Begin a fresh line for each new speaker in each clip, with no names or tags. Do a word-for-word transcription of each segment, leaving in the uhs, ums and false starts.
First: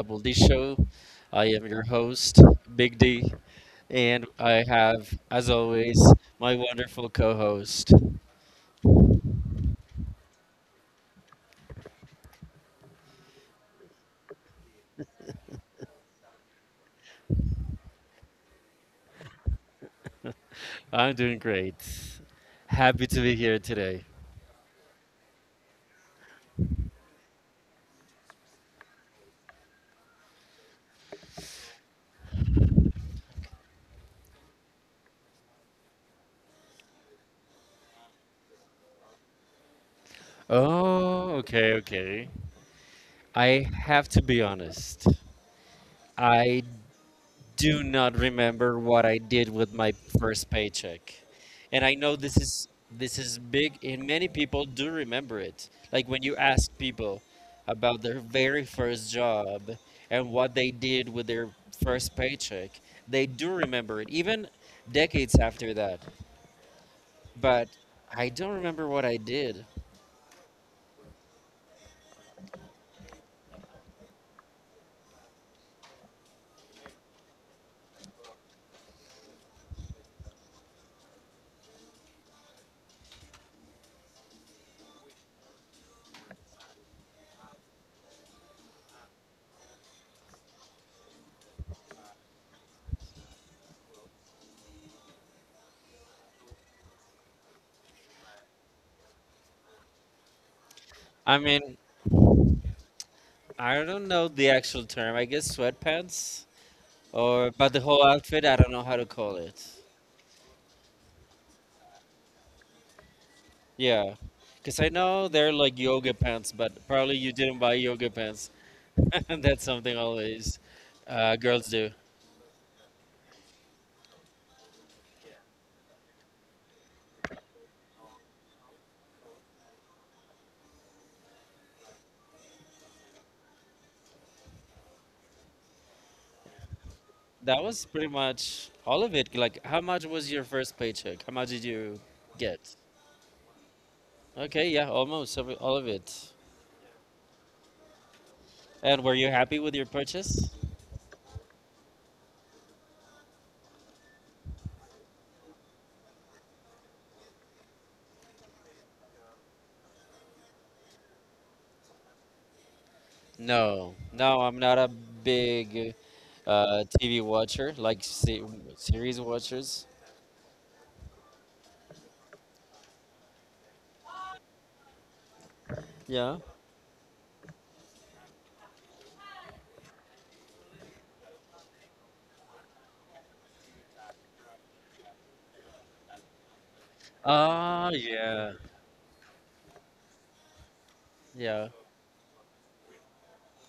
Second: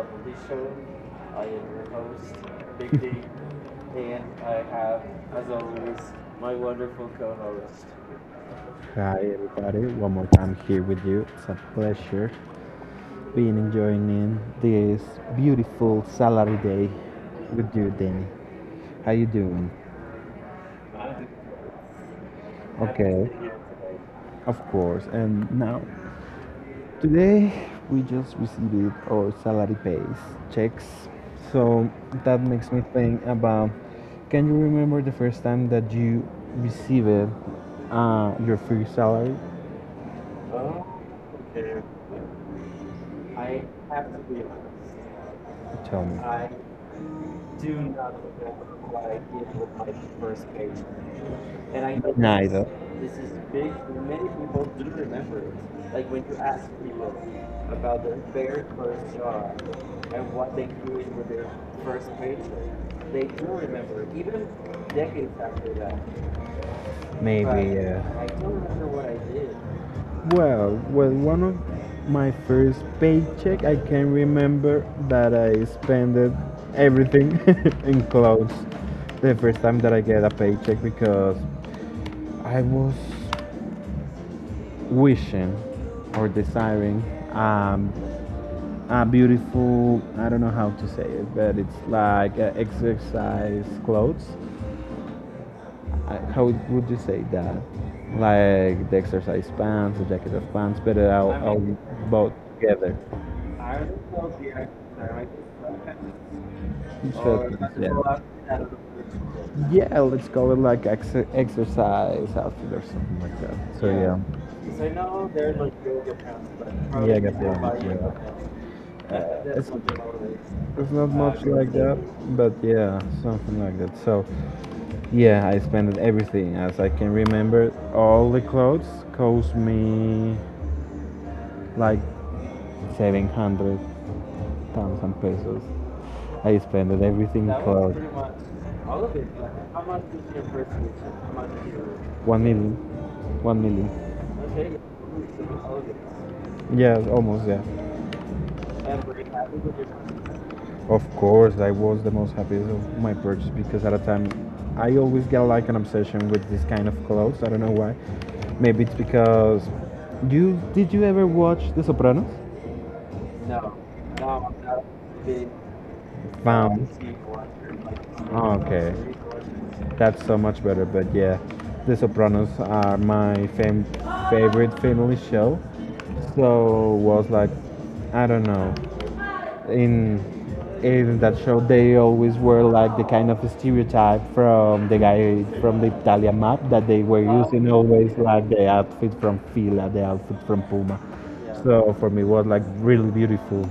Double D Show. I am your host, Big D, and I have, as always, my wonderful co host.
Hi everybody, one more time here with you. It's a pleasure being enjoying in this beautiful salary day with you, Danny. How you doing?
I'm doing great. Happy to
Okay.
be here today.
Of course. And now, today we just received our salary pays checks. So that makes me think about can you remember the first time that you received uh, your free salary?
Oh, okay, okay. I have to be honest.
Tell me.
I do not remember what I did with my first paycheck. And I know this is this is big and many people do remember it. Like when you ask people about their very first job and what they did with their first paycheck, they do remember it even decades after that. But
But
I don't remember what I did.
Well, well, one of my first paycheck, I can remember that I spent it- everything in clothes. The first time that I get a paycheck because I was wishing or desiring um, a beautiful, I don't know how to say it, but it's like uh, exercise clothes. I, how would you say that? Like the exercise pants, the jacket of pants, but I'll,
I
I'll
mean,
both together.
I don't know the actual term. I guess sweatpants
Sure.
or but the whole outfit,
Yeah.
I don't know how to call it.
Yeah, let's go with like ex- exercise outfit or something like that. So
Yeah,
yeah.
because I know they're like yoga pants, but
Yeah,
probably
I
you
guess they
didn't buy yoga pants.
yeah. Uh,
That's
it's-
something always
they. It's not Uh,
uh,
much
girls
like
do.
that, but yeah, something like that. So, yeah, I spent everything as I can remember. All the clothes cost me like seven hundred thousand pesos. I spent everything
That was
for
pretty much all of it. Like, how much was your first paycheck? How much did you
one million.
get?
One million.
Okay, yeah, almost every- all of it.
Yeah, almost. Yeah.
And were you happy with your purchase?
Of course, I was the most happy of my purchase because at a time, I always get like an obsession with this kind of clothes. I don't know why. Maybe it's because you did you ever watch The Sopranos?
No, no, I'm not a big uh,
Found.
T V watcher, like se-
Oh, okay,
series watchers.
that's so much better. But yeah, The Sopranos are my fam- favorite family show.
Yeah.
So was like, I don't know, in in that show they always were like the kind of stereotype from the guy from the Italian map that they were using
Ah,
always like
yeah,
the outfit from Fila, the outfit from Puma.
yeah,
So for me was like really beautiful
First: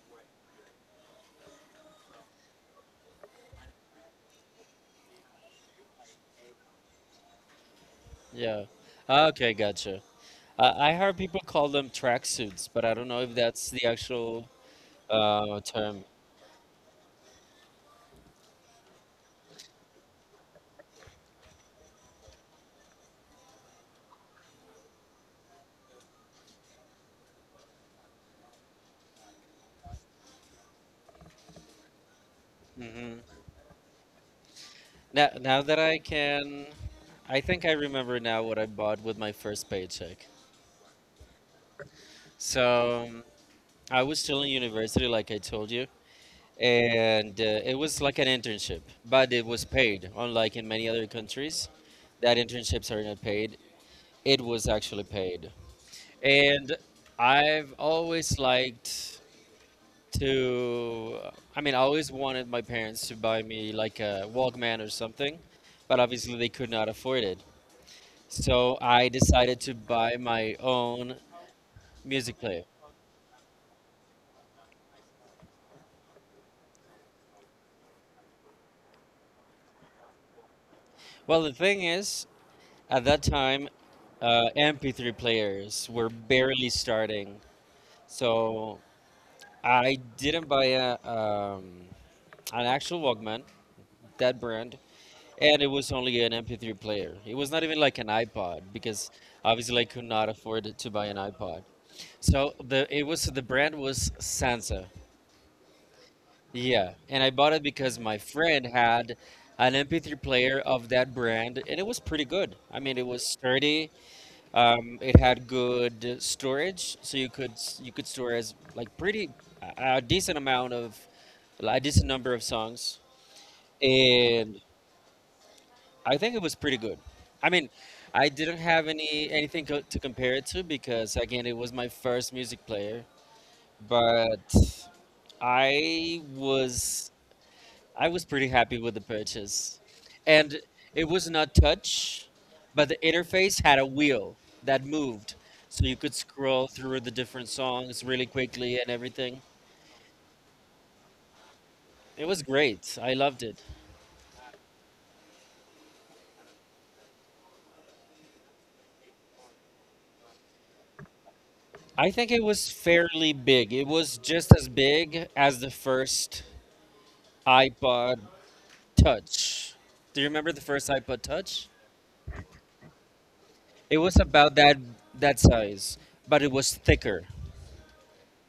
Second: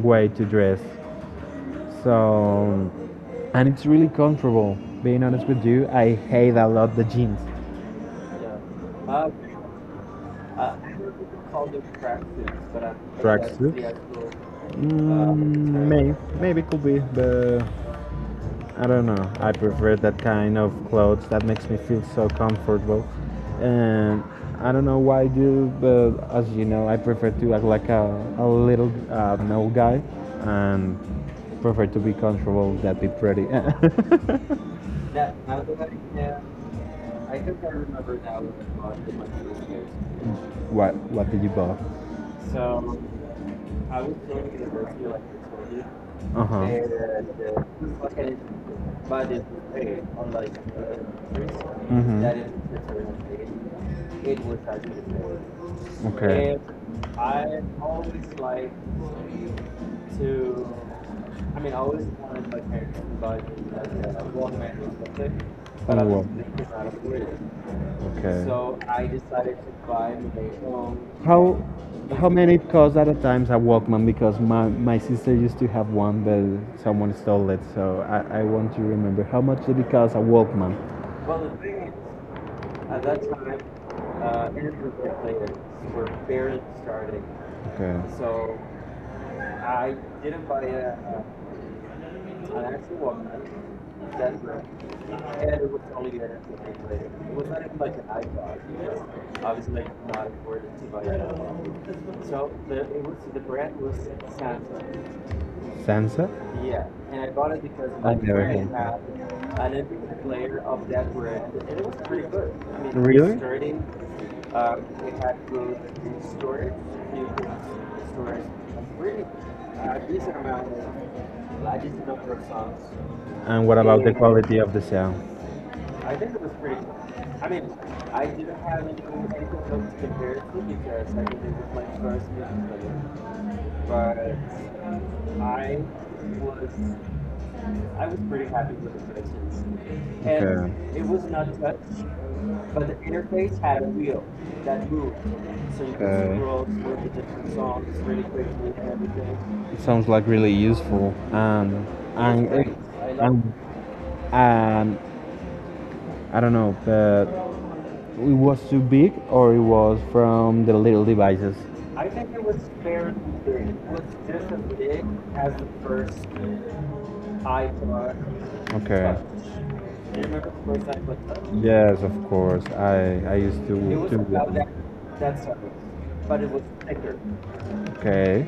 way to dress. So, and it's really comfortable. Being honest with you, I hate a lot the jeans.
yeah. Okay, gotcha.
Uh,
Uh, I heard people call them tracksuits, but I don't know if that's
Tracksuit?
the
Tracksuits?
actual
Mm,
uh,
um,
term.
may maybe could be, but I don't know. I prefer that kind of clothes that makes me feel so comfortable, and I don't know why I do, but as you know, I prefer to act like a, a little uh, no guy, and prefer to be comfortable than be
hmm
pretty.
Now, now that I can, I think I remember now what I bought with my first paycheck.
What What did you buy?
So um, I was still in university, like I told you,
Uh huh.
and uh, it was like an internship, but it was paid. Unlike in many other countries, that internships are not paid. It was actually paid, and I've always liked to i mean I always wanted my parents to buy me like a walkman or something, but
Oh, wow.
obviously they could not afford it.
Okay.
So I decided to buy my own
How how
music
many
player.
it cost at a times a Walkman? Because my, my sister used to have one, but someone stole it. So I, I want to remember how much did it cost a Walkman.
Well, the thing is, at that time, uh, M P three players were barely starting.
Okay.
So I didn't buy a, um, an actual walkman, that brand, and it was only an M P three player. It was not even like an ipod, because obviously I could not afford to buy an ipod. So the it was the brand was Sansa.
Sansa?
Yeah, and I bought it because my friend had an M P three player of that brand, and it was pretty good. I mean, it was sturdy. Um, it had good storage, so you could s- you could store as like pretty a a decent amount of, a decent number of songs,
And of
and
the sound?
I think it was pretty good. I mean, I didn't have any anything co- to compare it to, because again, it was my first music player, but. I was I was pretty happy with the purchase. And
Okay.
it was not touch, but the interface had a wheel that moved. So you could scroll through the different songs really quickly and everything.
It sounds like really useful. And
It was
it was.
great. I loved it.
And um, I don't know, but it was too big or it was from the little devices.
I think it was fairly big. It was just as big as the first iPod Touch. Do you remember the first iPod Touch?
Yes, of course. I I used to.
It was about that that size, but it was thicker.
Okay.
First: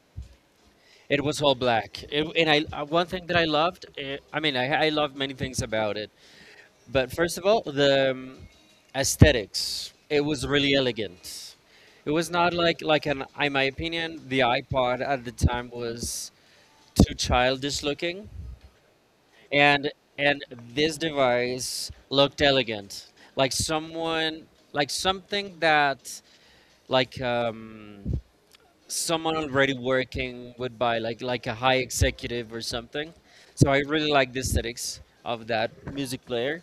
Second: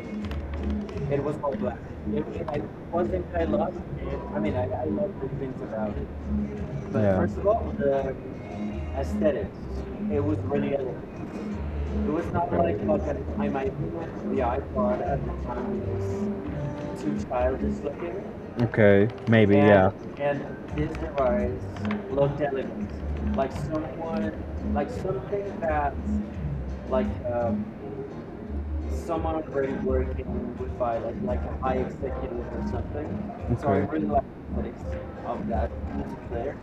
It was all black. It, and I uh, one thing that I loved, eh, I mean, I, I loved many things about it, but first of all, the um, aesthetics. It was really elegant. It was not like like an, in my opinion, the iPod at the time was too childish looking,
Okay.
and and this device looked elegant, like someone, like something that like um, someone already working would buy, like like a high executive or something. So I
Okay.
really like the aesthetics of that music player.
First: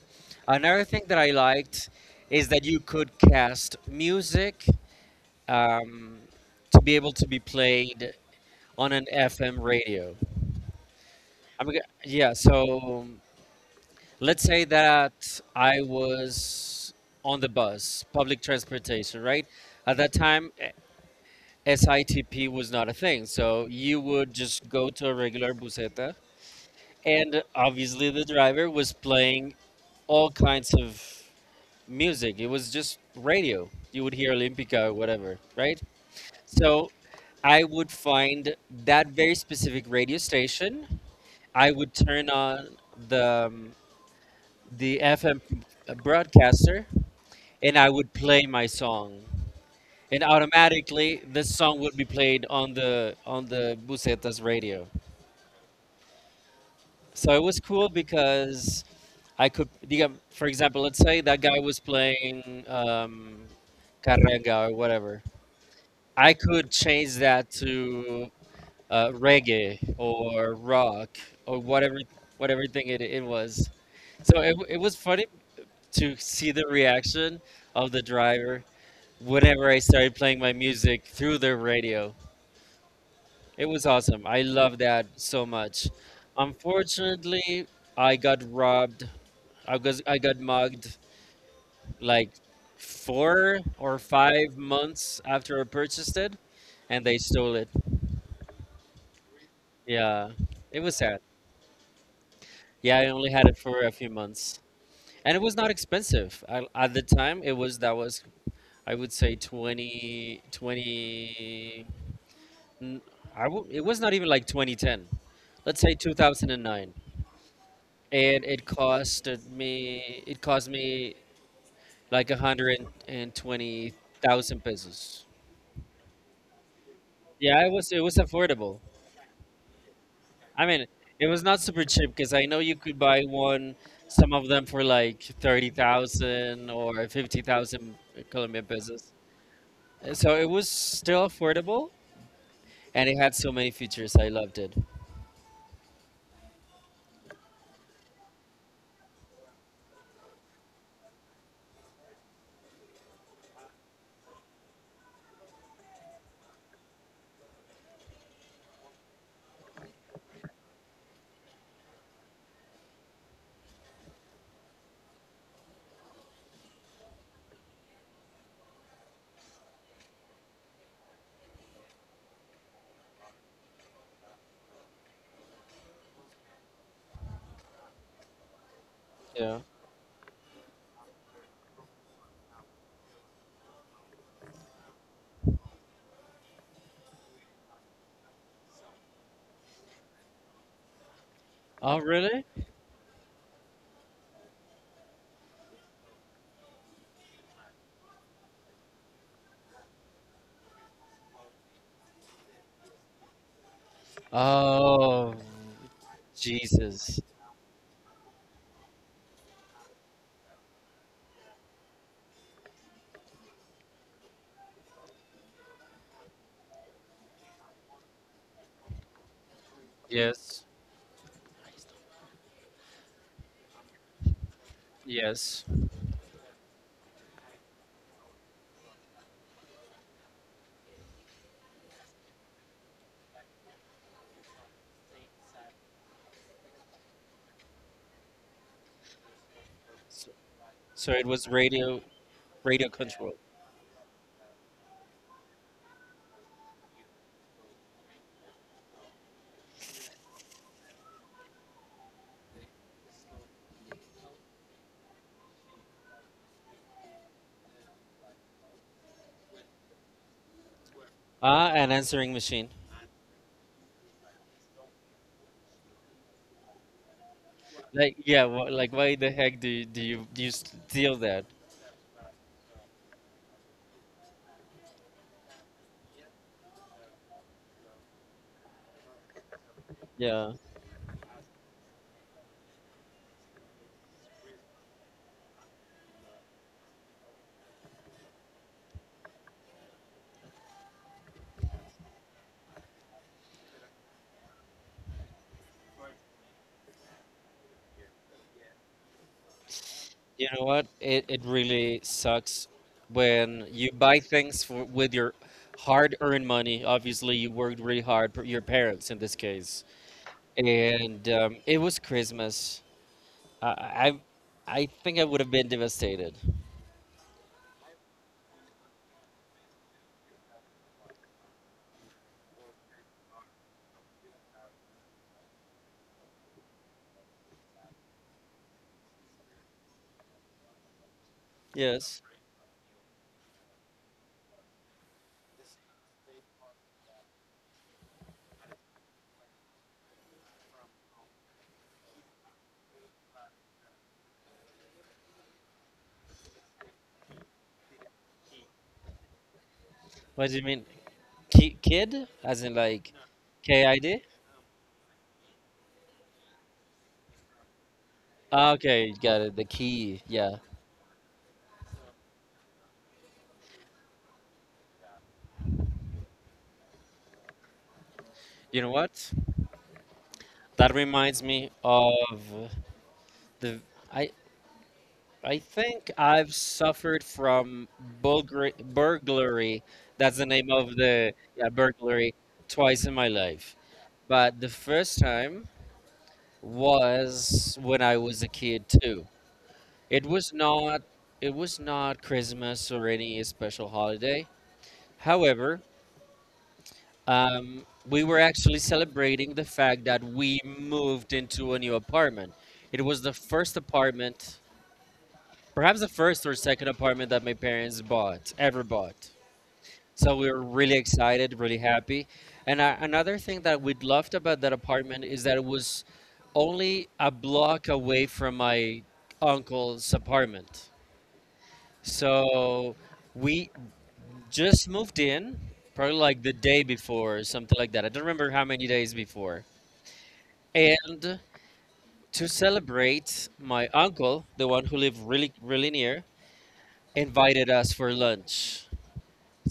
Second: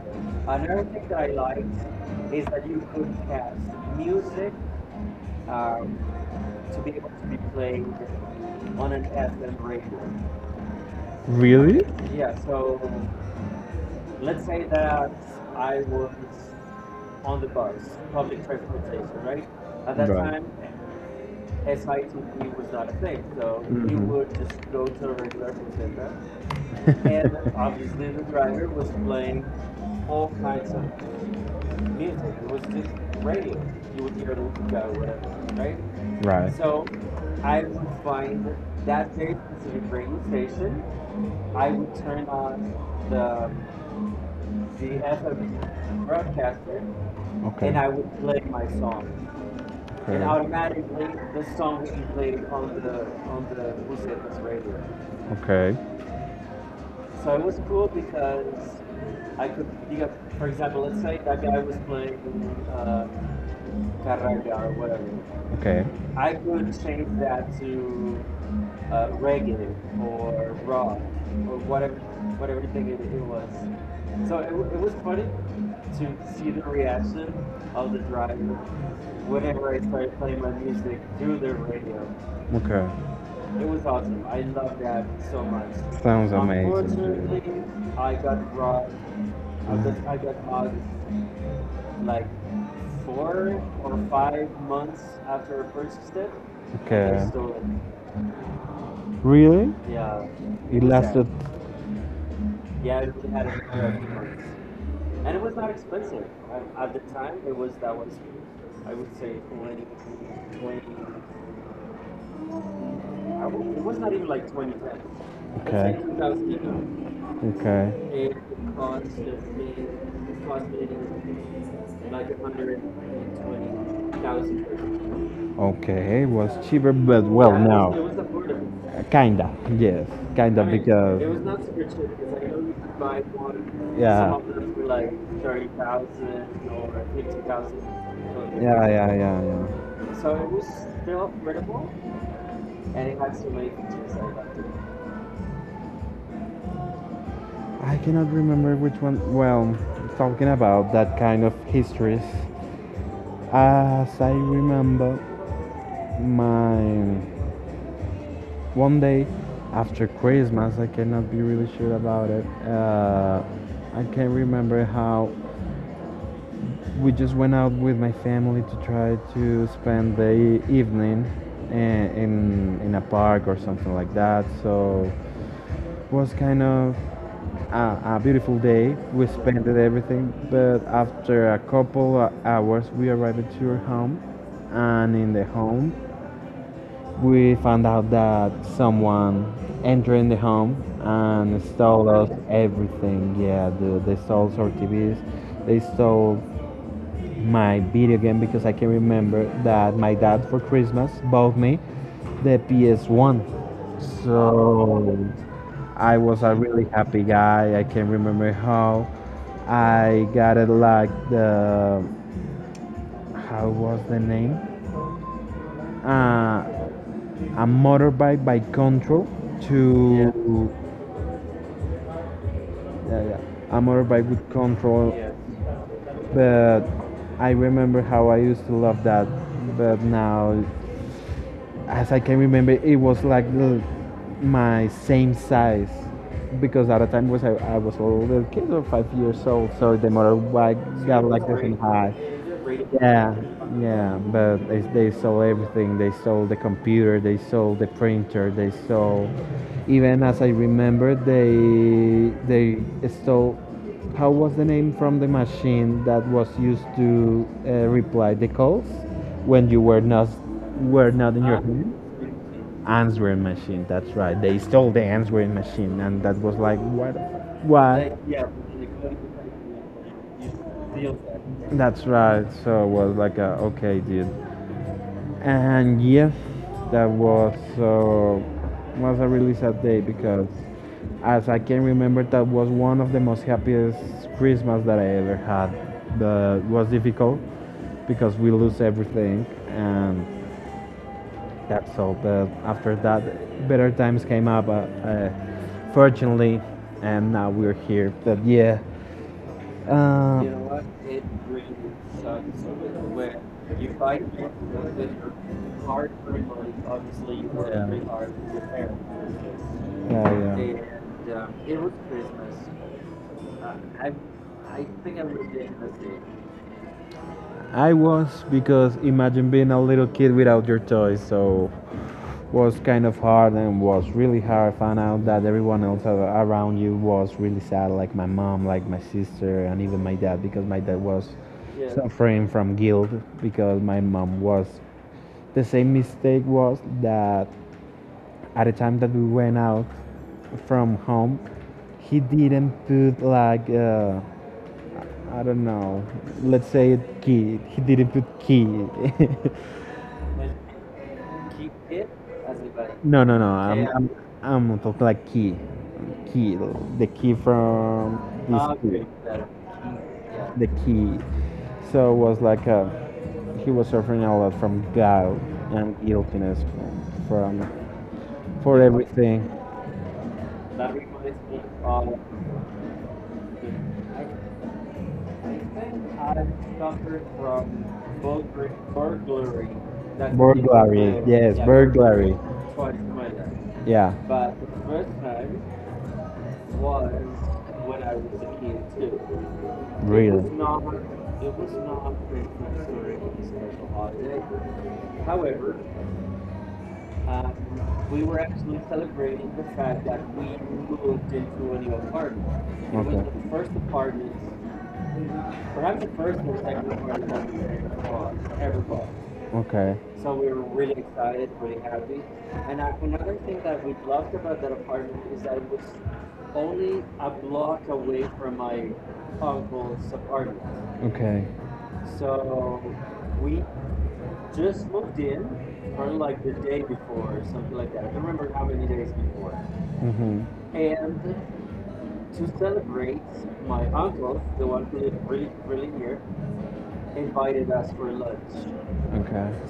Another thing that I liked is that you could cast music, um, to be able to be played on an FM radio. I'm, g-
Really?
yeah, so let's say that I was on the bus, public transportation, right? At that time, eh, S I T P was not a thing. So you would just
Hmm.
go to a regular buseta, and obviously the driver was playing all kinds of music. It was just radio. You would hear Olympica or whatever, right?
Right.
So I would find that very specific radio station. I would turn on the um, the F M broadcaster,
Okay.
and I would play my song. And
Okay.
automatically, this song would be played on the on the Busetas radio.
Okay.
So it was cool because I could, digam- for example, let's say that guy was playing um, carrega or whatever.
Okay.
I could change that to uh, reggae or rock or whatever, whatever thing it, it was. So it, it was funny to see the reaction of the driver whenever I started playing my music through the radio.
Okay.
It was awesome. I love that so much. Unfortunately, I got robbed I got I got mugged like four or five months after I purchased it, and they stole
Okay.
it.
Really?
Yeah, it was sad.
Especially.
Yeah, I only had it for a few months, and it was not expensive I, at the time. It was that was I would say twenty twenty. 20 n- I w- It was not even like two thousand ten. Let's say two thousand nine. And nine,
Okay. Okay.
and it costed me it cost me like one hundred twenty thousand pesos.
Okay, it was cheaper, but well,
Yeah, it
no,
was it was affordable.
Uh, kinda, yes, kinda
I mean,
because
it was not super cheap because I know you could buy one, some
yeah,
of them for like thirty thousand or fifty thousand
yeah, depends.
Colombian
Yeah,
pesos.
yeah,
Uh, So it was still affordable, and it had so many features. I loved it.
yeah. I cannot remember which one. Well, talking about that kind of histories, as I remember, mine. One day after Christmas, I cannot be really sure about it. Uh, I can't remember how we just went out with my family to try to spend the evening i- in in a park or something like that. So it was kind of a, a beautiful day. We
Yeah.
spent everything, but after a couple of hours, we arrived to your home, and in the home, we found out that someone entered in the home and
Oh
stole us
really?
everything. Yeah, the, they stole our T Vs. They stole my video game because I can remember that my dad for Christmas bought me the P S one. So
Oh
I was a really
Jesus.
happy guy. I can remember how I got it like the how was the name? Uh, a motorbike by control to.
Yes.
Yeah, yeah, yeah. A motorbike with control. Yes.
Yes.
But I remember how I used to love that, but now as I can remember, it was like my same size because at the time was I, I was a little kid or five years old, so the
So,
motorbike
so it
got like
was
the same
radio
height.
radio control.
Yeah, yeah, but they, they sold everything. They sold the computer, they sold the printer, they sold. Even as I remember, they they stole how was the name from the machine that was used to uh, reply the calls when you were not were not in your
Ah, an
home?
answering machine.
Answering machine. That's right. They stole the answering machine, and that was like what? Why?
Like yeah, wh- like why the heck do you, do you do you steal that?
That's right. So it was like, a, okay, dude. And yes, that was uh, was a really sad day because,
Yeah,
as I can remember, that was one of the most happiest Christmas that I ever had. But it was difficult because we lose everything, and that's all. But after that, better times came up, uh, uh, fortunately, and now we're here. But yeah.
you know
Um,
what? It it really sucks when you buy things for with your hard-earned money. Obviously, you worked really hard, p- your parents in this case,
yeah,
and um, it was Christmas. I I I think I would have been devastated.
I was because imagine being a little kid without your toys. So was kind of hard and was really hard. I found out that everyone else around you was really sad, like my mom, like my sister, and even my dad, because my dad was
Yes.
suffering from guilt because my mom was. The same mistake was that at the time that we went out from home, he didn't put like uh, I don't know. Let's say it key. He didn't put key.
What do you mean, Ki kid? As in like
No, no, no. I'm,
KID?
I'm, I'm talking like key, key, the key from
Ah,
this key,
okay, got it. The key. Yeah.
the key. So it was like uh he was suffering a lot from gout and guiltiness from, from for
You know what?
everything.
That reminds me of the. I.
I
I think I've suffered from bulgari- burglary.
The
That's the name of
burglary,
the
yes,
yeah, burglary
burglary,
twice in my
burglary.
life.
Yeah,
But the first time was when I was a kid too. It
real.
was not it was not Christmas or any special holiday. However, um, we were actually celebrating the fact that we moved into a new apartment. It was the first apartment perhaps the first or second apartment that my parents bought ever bought.
Okay.
So we were really excited, really happy. And uh, another thing that we loved about that apartment is that it was only a block away from my uncle's apartment.
Okay.
So we just moved in, probably like the day before or something like that. I don't remember how many days before.
Mhm.
And to celebrate, my uncle, the one who lived really, really near, invited us for lunch.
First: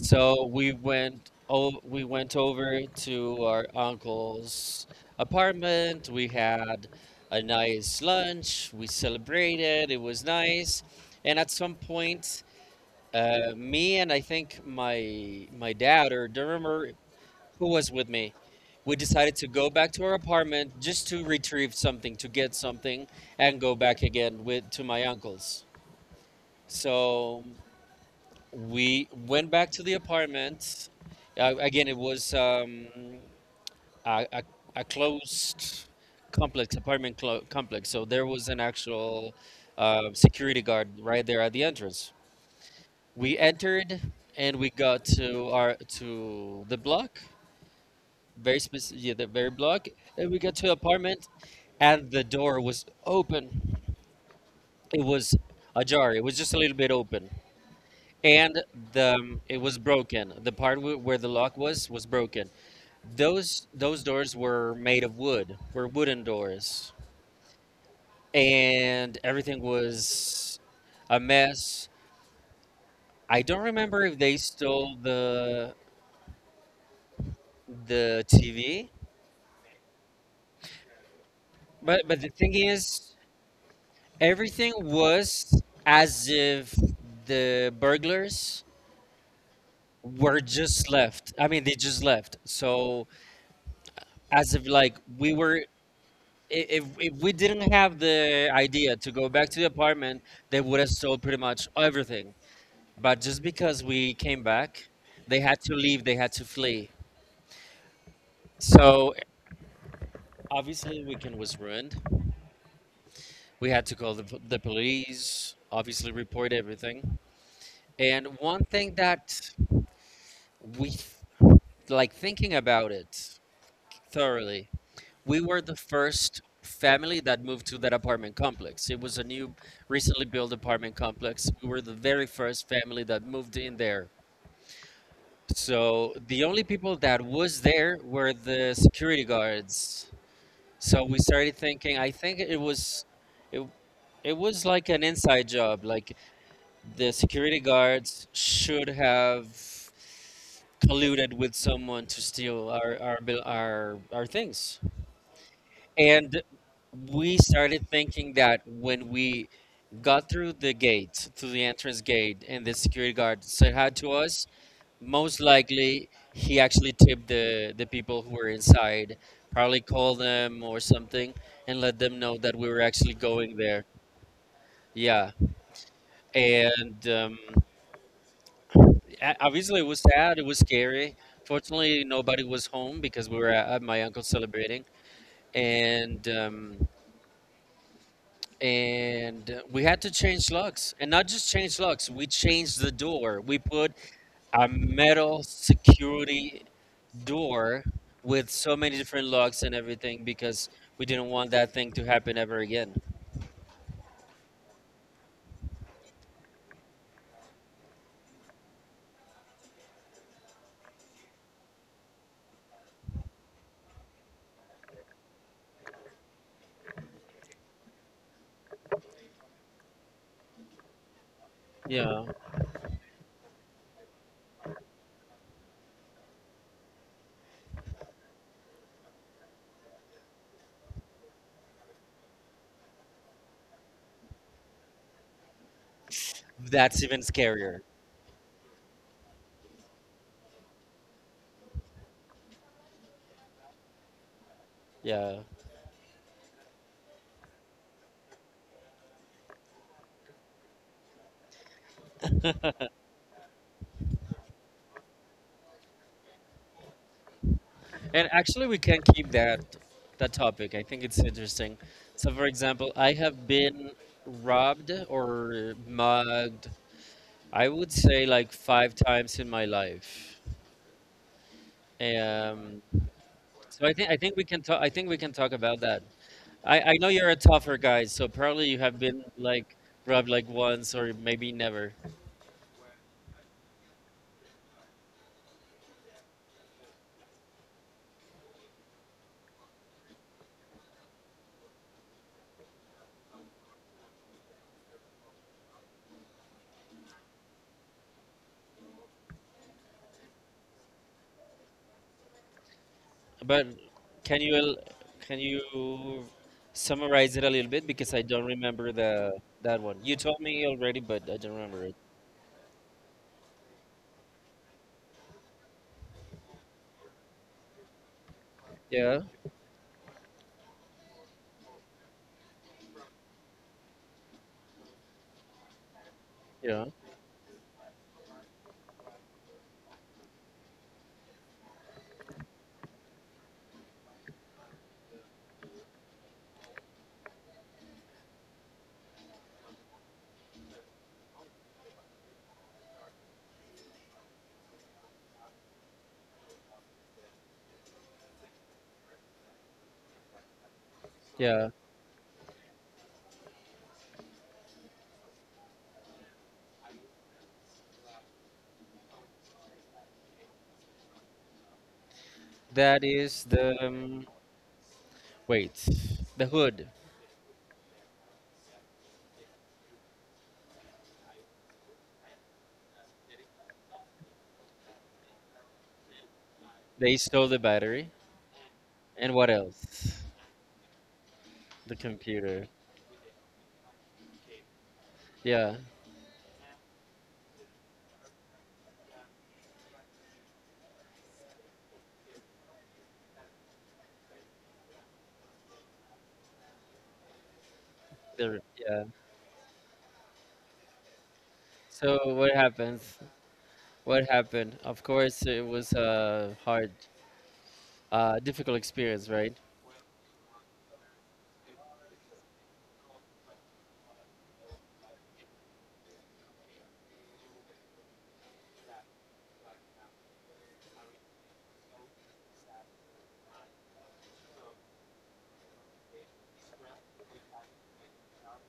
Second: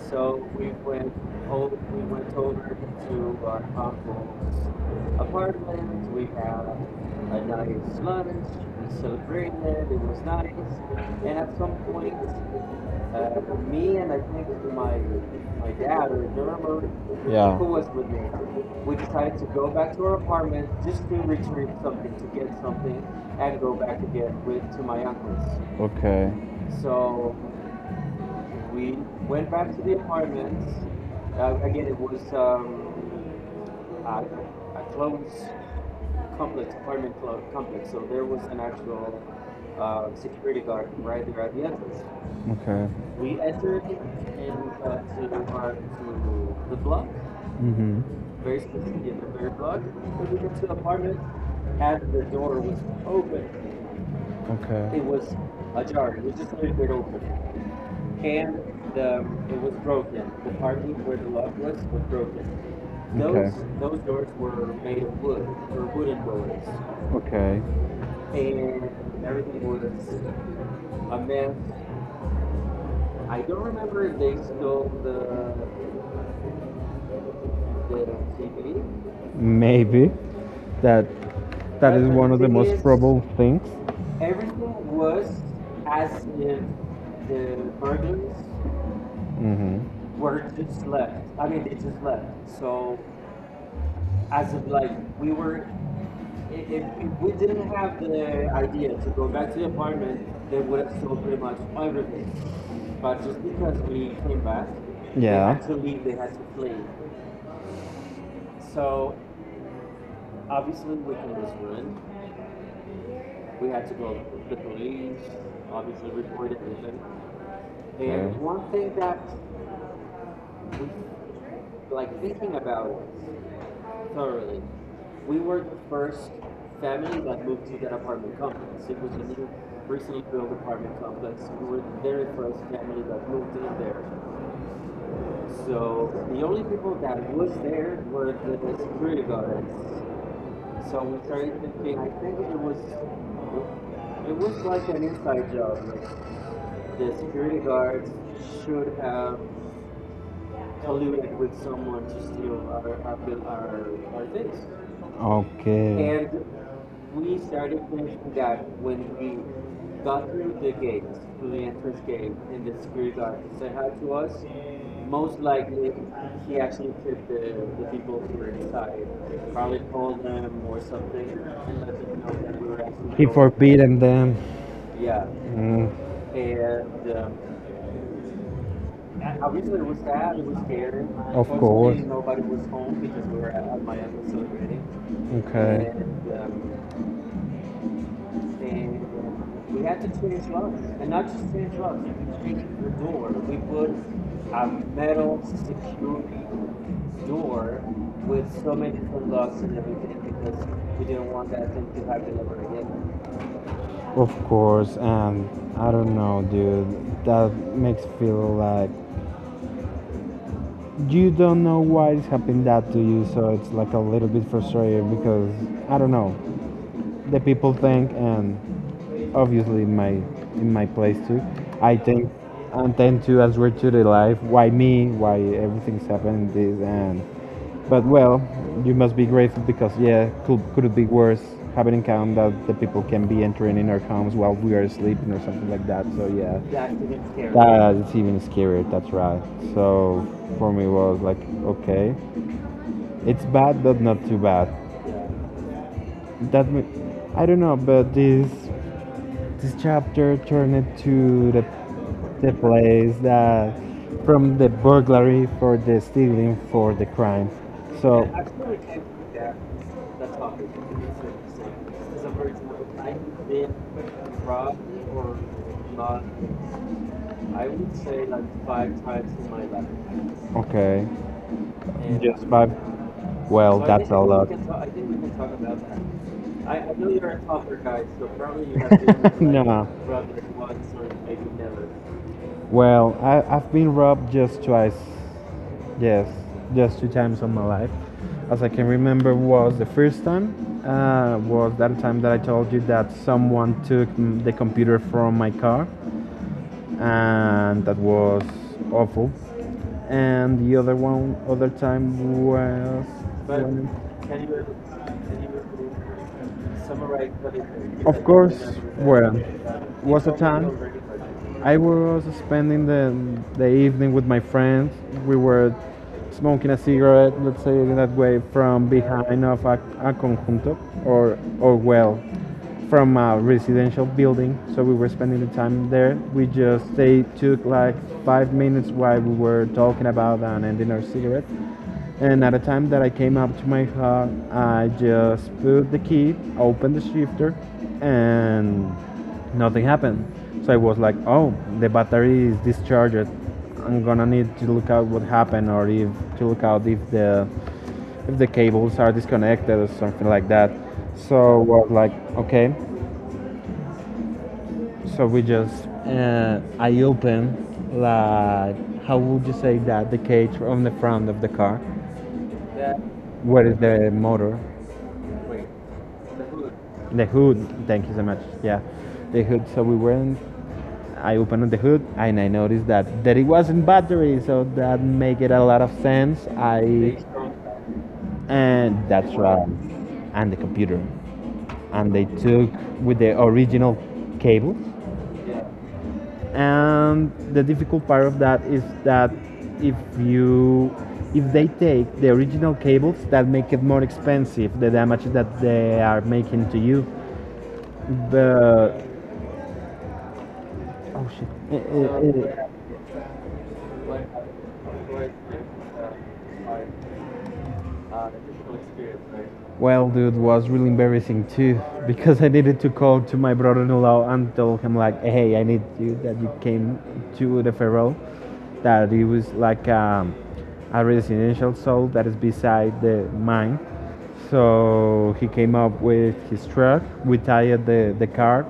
So we went oh we went over to our uncle's apartment. We had a nice lunch. We celebrated. It was nice. And at some point, uh, me and I think my my dad or drummer who was with me, we decided to go back to our apartment just to retrieve something, to get something, and go back again with to my uncle's.
Okay.
So we went back to the apartment. Uh, again, it was um, a, a, a closed complex, apartment clo- complex. So there was an actual uh, security guard right there at the entrance.
Okay.
We entered and we got to our to the block,
Mhm.
very specific, yeah, the very block, and we got to the apartment, and the door was open.
Okay.
It was ajar. It was just a little bit open. And the um, it was broken. The part w- where the lock was was broken. Those those doors were made of wood, were wooden doors,
Okay.
and everything was a mess. I don't remember if they stole the the T V,
Maybe that
but but the thing is,
things.
everything was as if the burglars
Mm-hmm.
were just left. I mean, they just left. So as if like we were, i- if if we didn't have the idea to go back to the apartment, they would have sold pretty much everything. But just because we came back, they had to leave. They had to flee. So obviously, weekend was ruined. We had to call the p- the police. Obviously, report everything. And one thing that we th- like thinking about it thoroughly, we were the first family that moved to that apartment complex. It was a new, recently built apartment complex. We were the very first family that moved in there. So the only people that was there were the security guards. So we started thinking. I think it was, it, it was like an inside job. Like the security guards should have colluded with someone to steal our our bil- our, our things.
Okay.
And we started thinking that when we got through the gate, through the entrance gate, and the security guard said hi to us, most likely he actually tipped the, the people who were inside, probably called them or something, and let them know that we were actually going there.
Them.
Yeah.
Mm.
And um, a- Obviously, it was sad, it was scary. Fortunately, nobody was home because we were at at my uncle's celebrating. And um, and we had to change locks, and not just change locks, we changed the door, we put a metal security door with so many different locks and everything because we didn't want that thing to happen ever again.
Of course, and I don't know, dude. That makes feel like you don't know why it's happened that to you, so it's like a little bit frustrating because I don't know the people think, and obviously in my in my place too, I
Yeah,
think and tend to answer to the life, why me, why everything's happening this and. But well, you must be grateful because yeah, could could it be worse? Having in account that the people can be entering in our homes while we are sleeping or something like that. So yeah,
that's even scarier.
that it's even scarier. That's right. So for me was like okay, it's bad but not too bad.
Yeah.
That ma- I don't know, but this this chapter turned to the, the
And
place that from the burglary for the stealing for the crime. So
actually, we can keep that that topic, I think it's interesting. So for example, I have been robbed or mugged, I would say like five times in my life.
okay, just by
Um,
well,
so I think
that's
I
a
think we
lot.
can talk. I think we can talk about that. I, I know you're a tougher guy, so probably you have been like
No.
rubbed like once or maybe never.
Well, I, I've been robbed just twice. Yes, just two times in my life. As I can remember, was the first time uh, was that time that I told you that someone took mm, the computer from my car and that was awful. And the other one, other time was.
But
When,
can you el- can you summarize it a little bit because I
of
don't
course,
remember the
well,
that one. You
was a
told me
time
already, but I don't
I
remember it.
was spending the, the evening with my friends. We were smoking a cigarette, let's say it that way, from
Yeah,
behind of a, a conjunto, or, or well, from a residential building, so we were spending the time there. We
yeah,
just they took like five minutes while we were talking about and ending our cigarette. And at the time that I came up to my car, I just put the key, opened the shifter, and nothing happened. So I was like, oh, the battery is discharged. I'm gonna need to look out what happened or if to look out if the if the cables are disconnected or something like that. So
yeah.
we're like, okay. So we just uh, I open like how would you say that the cage from the front of the car,
That is
where
the
is the
um,
motor.
wait, the hood.
The hood, thank you so much. Yeah, the hood. So we went. I opened the hood and I noticed that that it wasn't battery, so that make it a lot of sense.
They
I
stole the battery,
And
and
that's
what
right,
else?
and the computer,
The
and they
computer.
took with the original cable.
Yeah,
And the difficult part of that is that if you if they take the original cables, that make it more expensive. The damage that they are making to you.
the
The
yeah.
Oh shit. It-
So
it-
what
it-
happens? What happened? Of course, it was a hard, uh, difficult experience, right?
well, dude, was really embarrassing too because I needed to call to my brother-in-law and tell him like, hey, I need you that you came to the Ferrol, that it was like um, a residential zone that is beside the mine. So he came up with his truck. We tied the the car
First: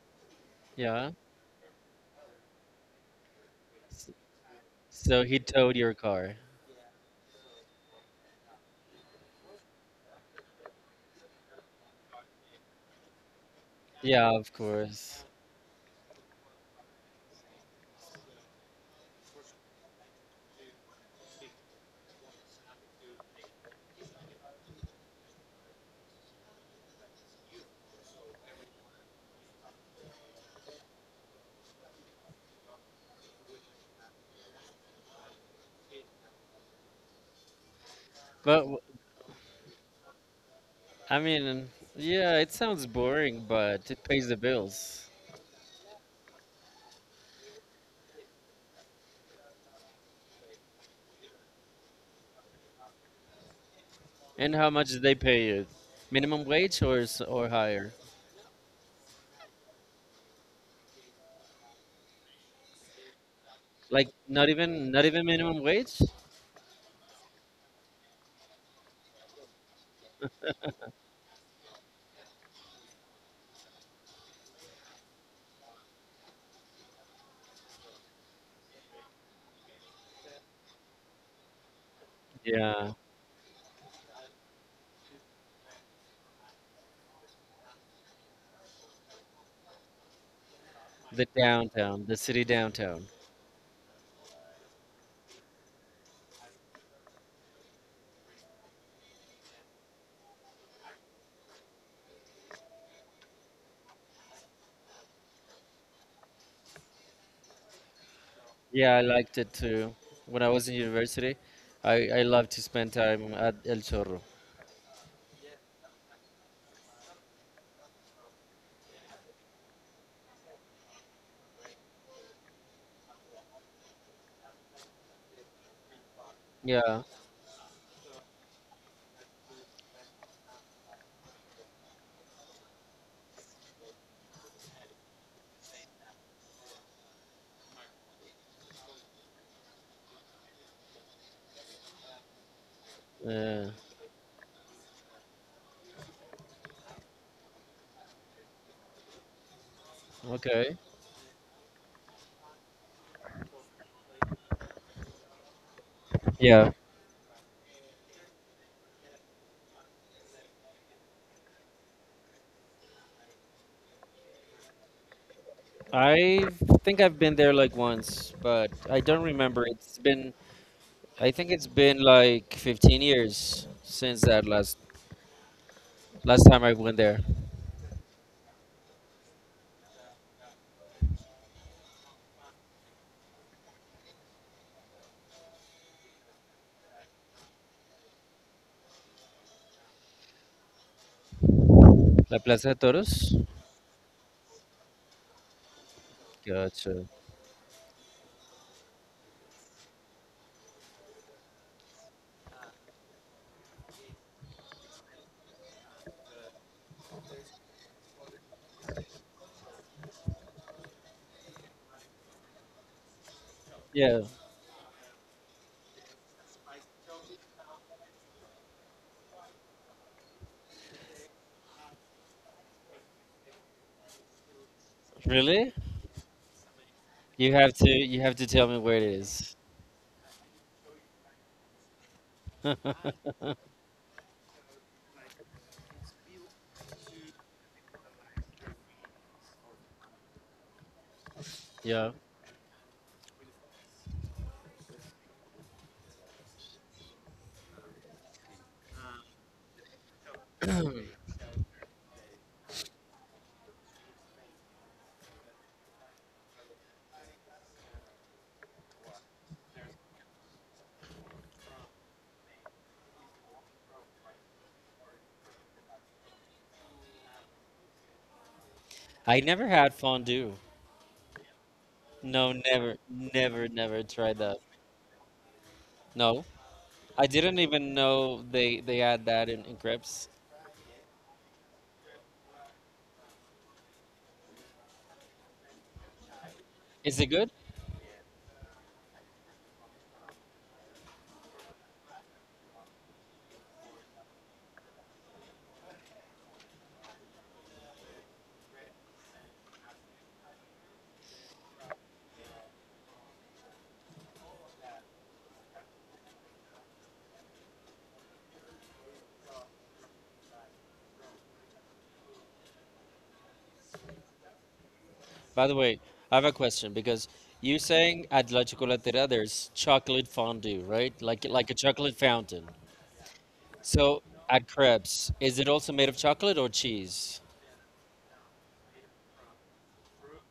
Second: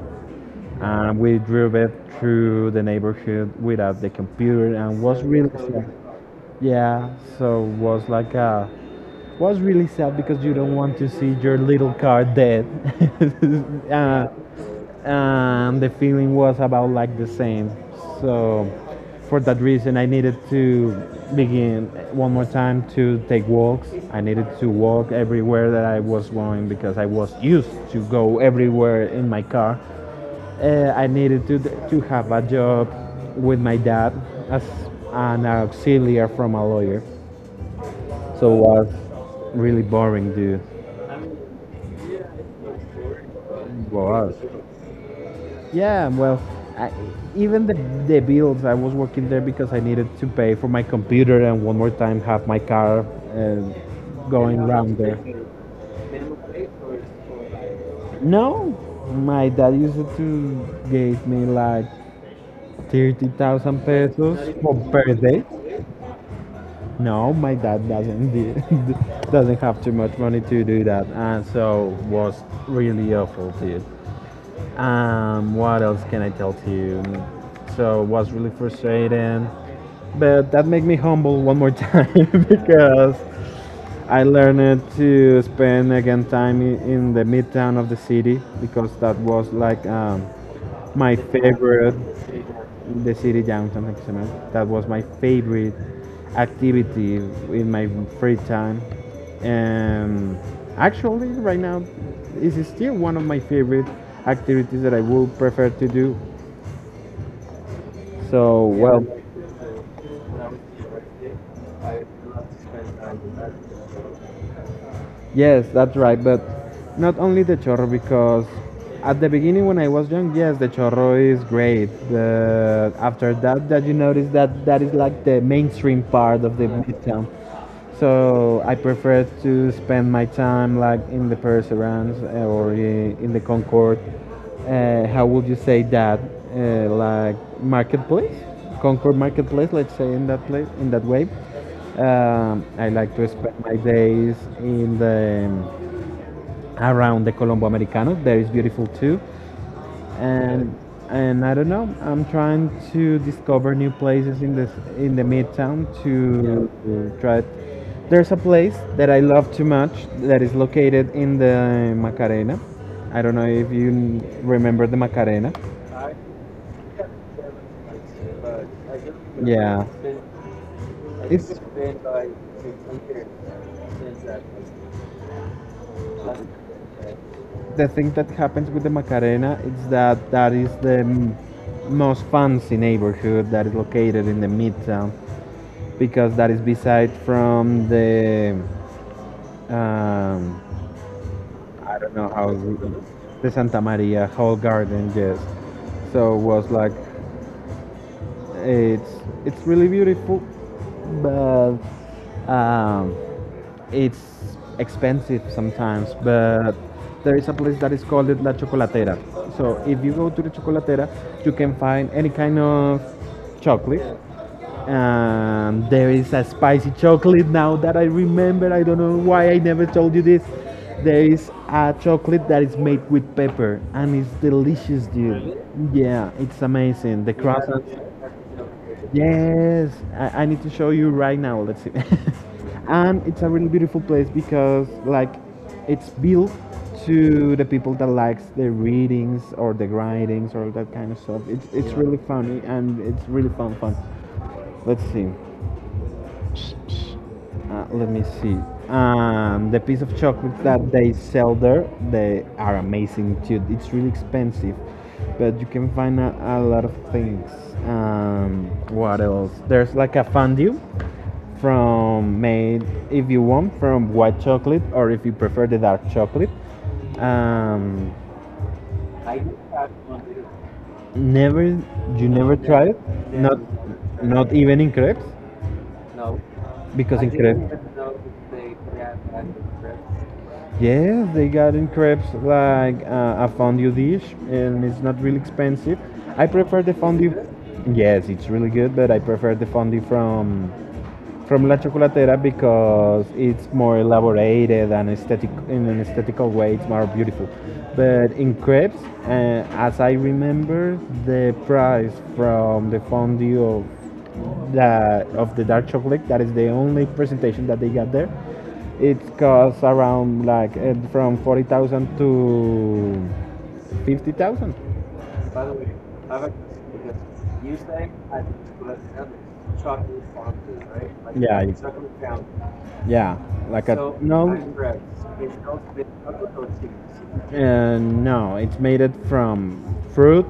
Yeah.
and we drove it through the neighborhood without
S-
the computer and was
So he
really
towed
sad.
your car.
Yeah, so was like a was really sad because you don't want to see your little car dead uh,
Yeah, of course.
and the feeling was about like the same. So for that reason I needed to begin one more time to take walks. I needed to walk everywhere that I was going because I was used to go everywhere in my car. uh, I needed to to have a job with my dad as an auxiliary from a lawyer. So it
But w-
was really boring, dude.
I mean, yeah, it sounds boring, but it pays
Wow.
the bills.
Yeah, well, I, even the, the bills, I was working there because I needed to pay for my computer and one more time have my car uh,
And
going
how much
around
did they
there.
pay you? Minimum wage or s- or higher?
No, my dad used to give me like thirty thousand
Like not
pesos for
even not
per
even
day.
minimum wage?
No, my dad doesn't doesn't have too much money to do that, and so was really awful too. Um, what else can I tell to you? So was really frustrating, but that made me humble one more time
Yeah,
because I learned to spend again time i- in the midtown of the city because that was like um, my
the
favorite
downtown, the city downtown.
the city downtown Exemal. That was my favorite activity in my free time. And actually, right now, is still one of my favorite activities that I would prefer to do. So,
Yeah, I
well,
liked it too. When I was in university, I, I loved to spend time at El Chorro.
yes, that's right. But not only the Chorro, because at the beginning when I was young, yes, the Chorro is great. But after that, that you notice that that is like the mainstream part of the
Yeah.
midtown. So I prefer to spend my time like in the Paris Restaurants, uh, or i- in the Concord. Uh, how would you say that? Uh, like marketplace, Concord marketplace. Let's say in that place, in that way. Um, I like to spend
Uh,
my days in the around the Colombo Americano. There is beautiful too. Okay. and
okay.
and I don't know. I'm trying to discover new places in this in the midtown. Yeah. To
Yeah.
uh, try. It. There's a place that I love too much that is located in the Macarena. I don't know if you n- remember the Macarena.
I think I've been there like once, but I don't remember.
Yeah.
It's been I think
It's
it's been like fifteen years since that last last time I went there.
the thing that happens with the Macarena is that that is the m- most fancy neighborhood that is located in the midtown because that is beside from the um, I don't know
La
how
Plaza de Toros?
the Santa Maria Hall Garden, yes. So was like
Gotcha.
It's it's really beautiful, but um, it's expensive sometimes. But there is a place that is called La Chocolatera. So if you go to the Chocolatera, you can find any kind of chocolate.
Yeah.
Um, there is a spicy chocolate now that I remember. I don't know why I never told you this. There is a chocolate that is made with pepper and it's delicious, dude.
Really?
Really? Yeah, it's amazing. The You
You have to
croissants.
you have to tell me where it is.
Yes, I, I need to show you right now. Let's see. And it's a really beautiful place because like it's built to the people that likes the readings or the writings or that kind of stuff. It's it's yeah,
Yeah.
really funny and it's really fun fun. Let's see. Uh, let me see. Um, the piece of chocolate that they sell there, they are amazing too. It's really expensive, but you can find a, a lot of things. Um, what else? There's like a fondue from made, if you want, from white chocolate or if you prefer the dark chocolate. Um,
I never had fondue.
never, you
No,
never tried
never,
it? Not,
never, never tried
not
that.
even in crepes.
No,
Because
I
in
didn't
crepes,
even know they they add that in, in
crepes.
crepes.
Yes, they got in crepes like uh, a fondue dish, and it's not really expensive. I prefer the Is it
Is it
fondue.
good?
Good? Yes, it's really good, but I prefer the fondue from from La Chocolatera because it's more elaborated and aesthetic in an aesthetical way. It's more beautiful. But in crepes, uh, as I remember, the price from the fondue of the of the dark chocolate, that is the only presentation that they got there. It costs around like uh, from forty thousand to fifty thousand.
By the way, I have a question because you saying at La Chocolatera there's chocolate fondue, right? Like like a chocolate fountain.
Yeah, like
So at crepes, is it also made of chocolate or cheese?
uh, no. It's made it from fruit,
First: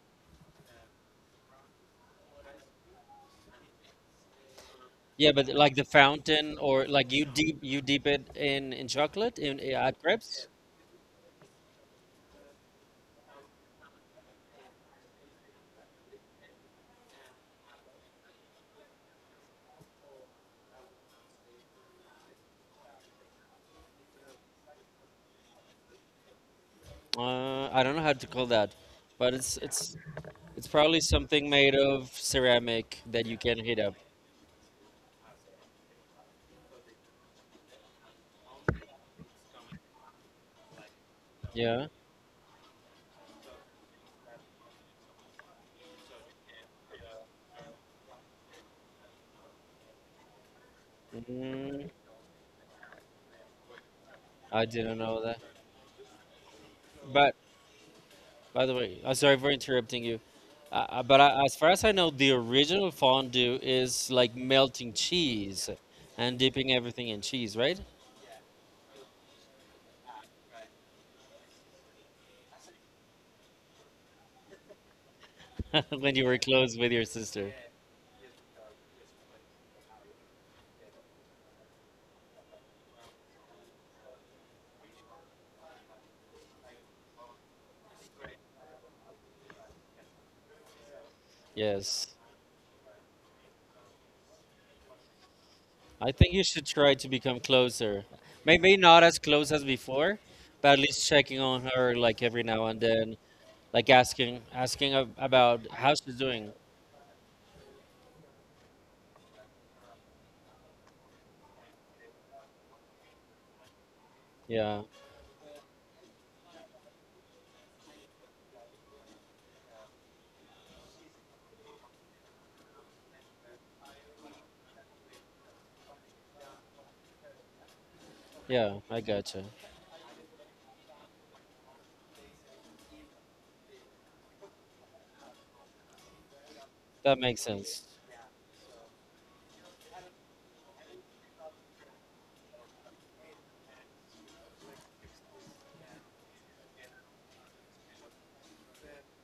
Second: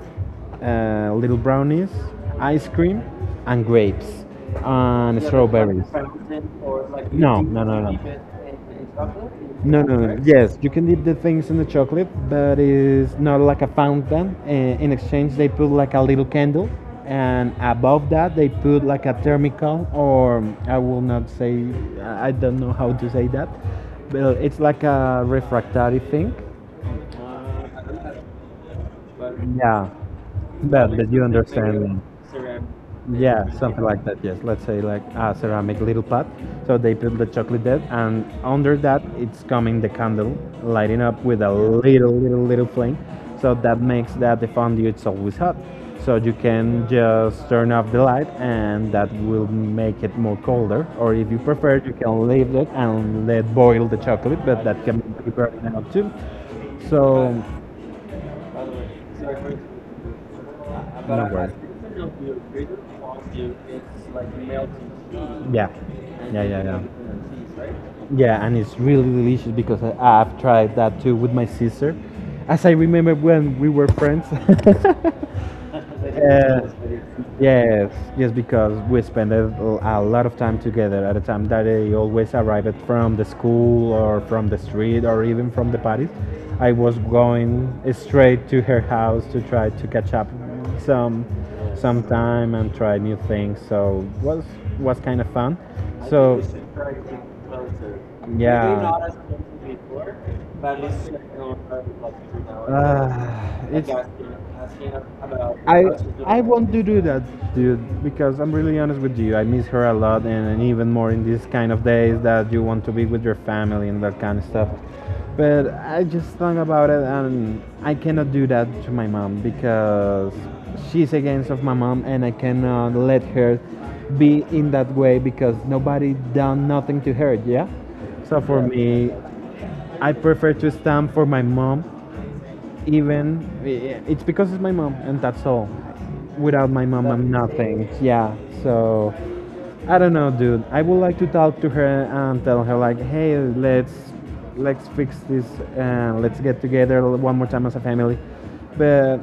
uh, little brownies, ice cream, and grapes and yeah, but
Yeah, but like the
chocolate
fountain, or like you deep you deep it in in chocolate in
no,
at
no,
crepes.
yes, you can dip the things in the chocolate, but it's not like a fountain. I- In exchange, they put like a little candle, and above that, they put like a thermicol, or I will not say, I I don't know how to say that, but it's like a refractory thing.
Uh, I don't know how to call that, but it's
Yeah,
it's It's
but,
probably
but you
something made
understand
of
me.
ceramic that you
Yeah,
can heat
something
up.
like that. Yes, let's say like a ceramic little pot. So they put the chocolate there, and under that it's coming the candle, lighting up with a
Yeah.
little, little, little flame. So that makes that the fondue it's always hot. So you can just turn off the light, and that will make it more colder. Or if you prefer,
Mm,
you can leave it and let boil the chocolate, but
I
that can
didn't
be
know that.
prepared now too. So
But by the way, I'm sorry for interrupting you. Uh, uh, but I,
no.
as far as I know, the original fondue is like melting
Yeah.
cheese and
Yeah, yeah,
dipping
yeah,
everything in cheese, right?
yeah, and it's really delicious because I, I've tried that too with my sister. As I remember when we were friends.
when you were
Yes,
close with your sister.
yes, yes, because we spend a, a lot of time together at a time that I always arrived from the school or from the street or even from the parties. I was going straight to her house to try to catch up some some
Yes.
time and try new things. So was was kind of fun.
I think
So
you should try to become closer. Maybe not
yeah.
as
Maybe
close as before, but at least checking on her
going for
like every now
coffee and then.
and then,
Uh, it's
like asking asking ab- about
I
how she's
I
doing.
want to do that, dude, because I'm really honest with you. I miss her a lot, and, and even more in these kind of days that you want to be with your family and that kind of stuff.
Yeah,
But I just thought about it, and I cannot do that to my mom because she's against of my mom, and I cannot let her be in that way because nobody done nothing to her. Yeah. So for
yeah, I
me,
gotcha.
I prefer to stand for my mom even eh, it's because it's my mom and that's all. Without my mom
That
I'm
makes sense.
nothing. Yeah, so I don't know, dude, I would like to talk to her and tell her like, hey, let's let's fix this and let's get together one more time as a family. But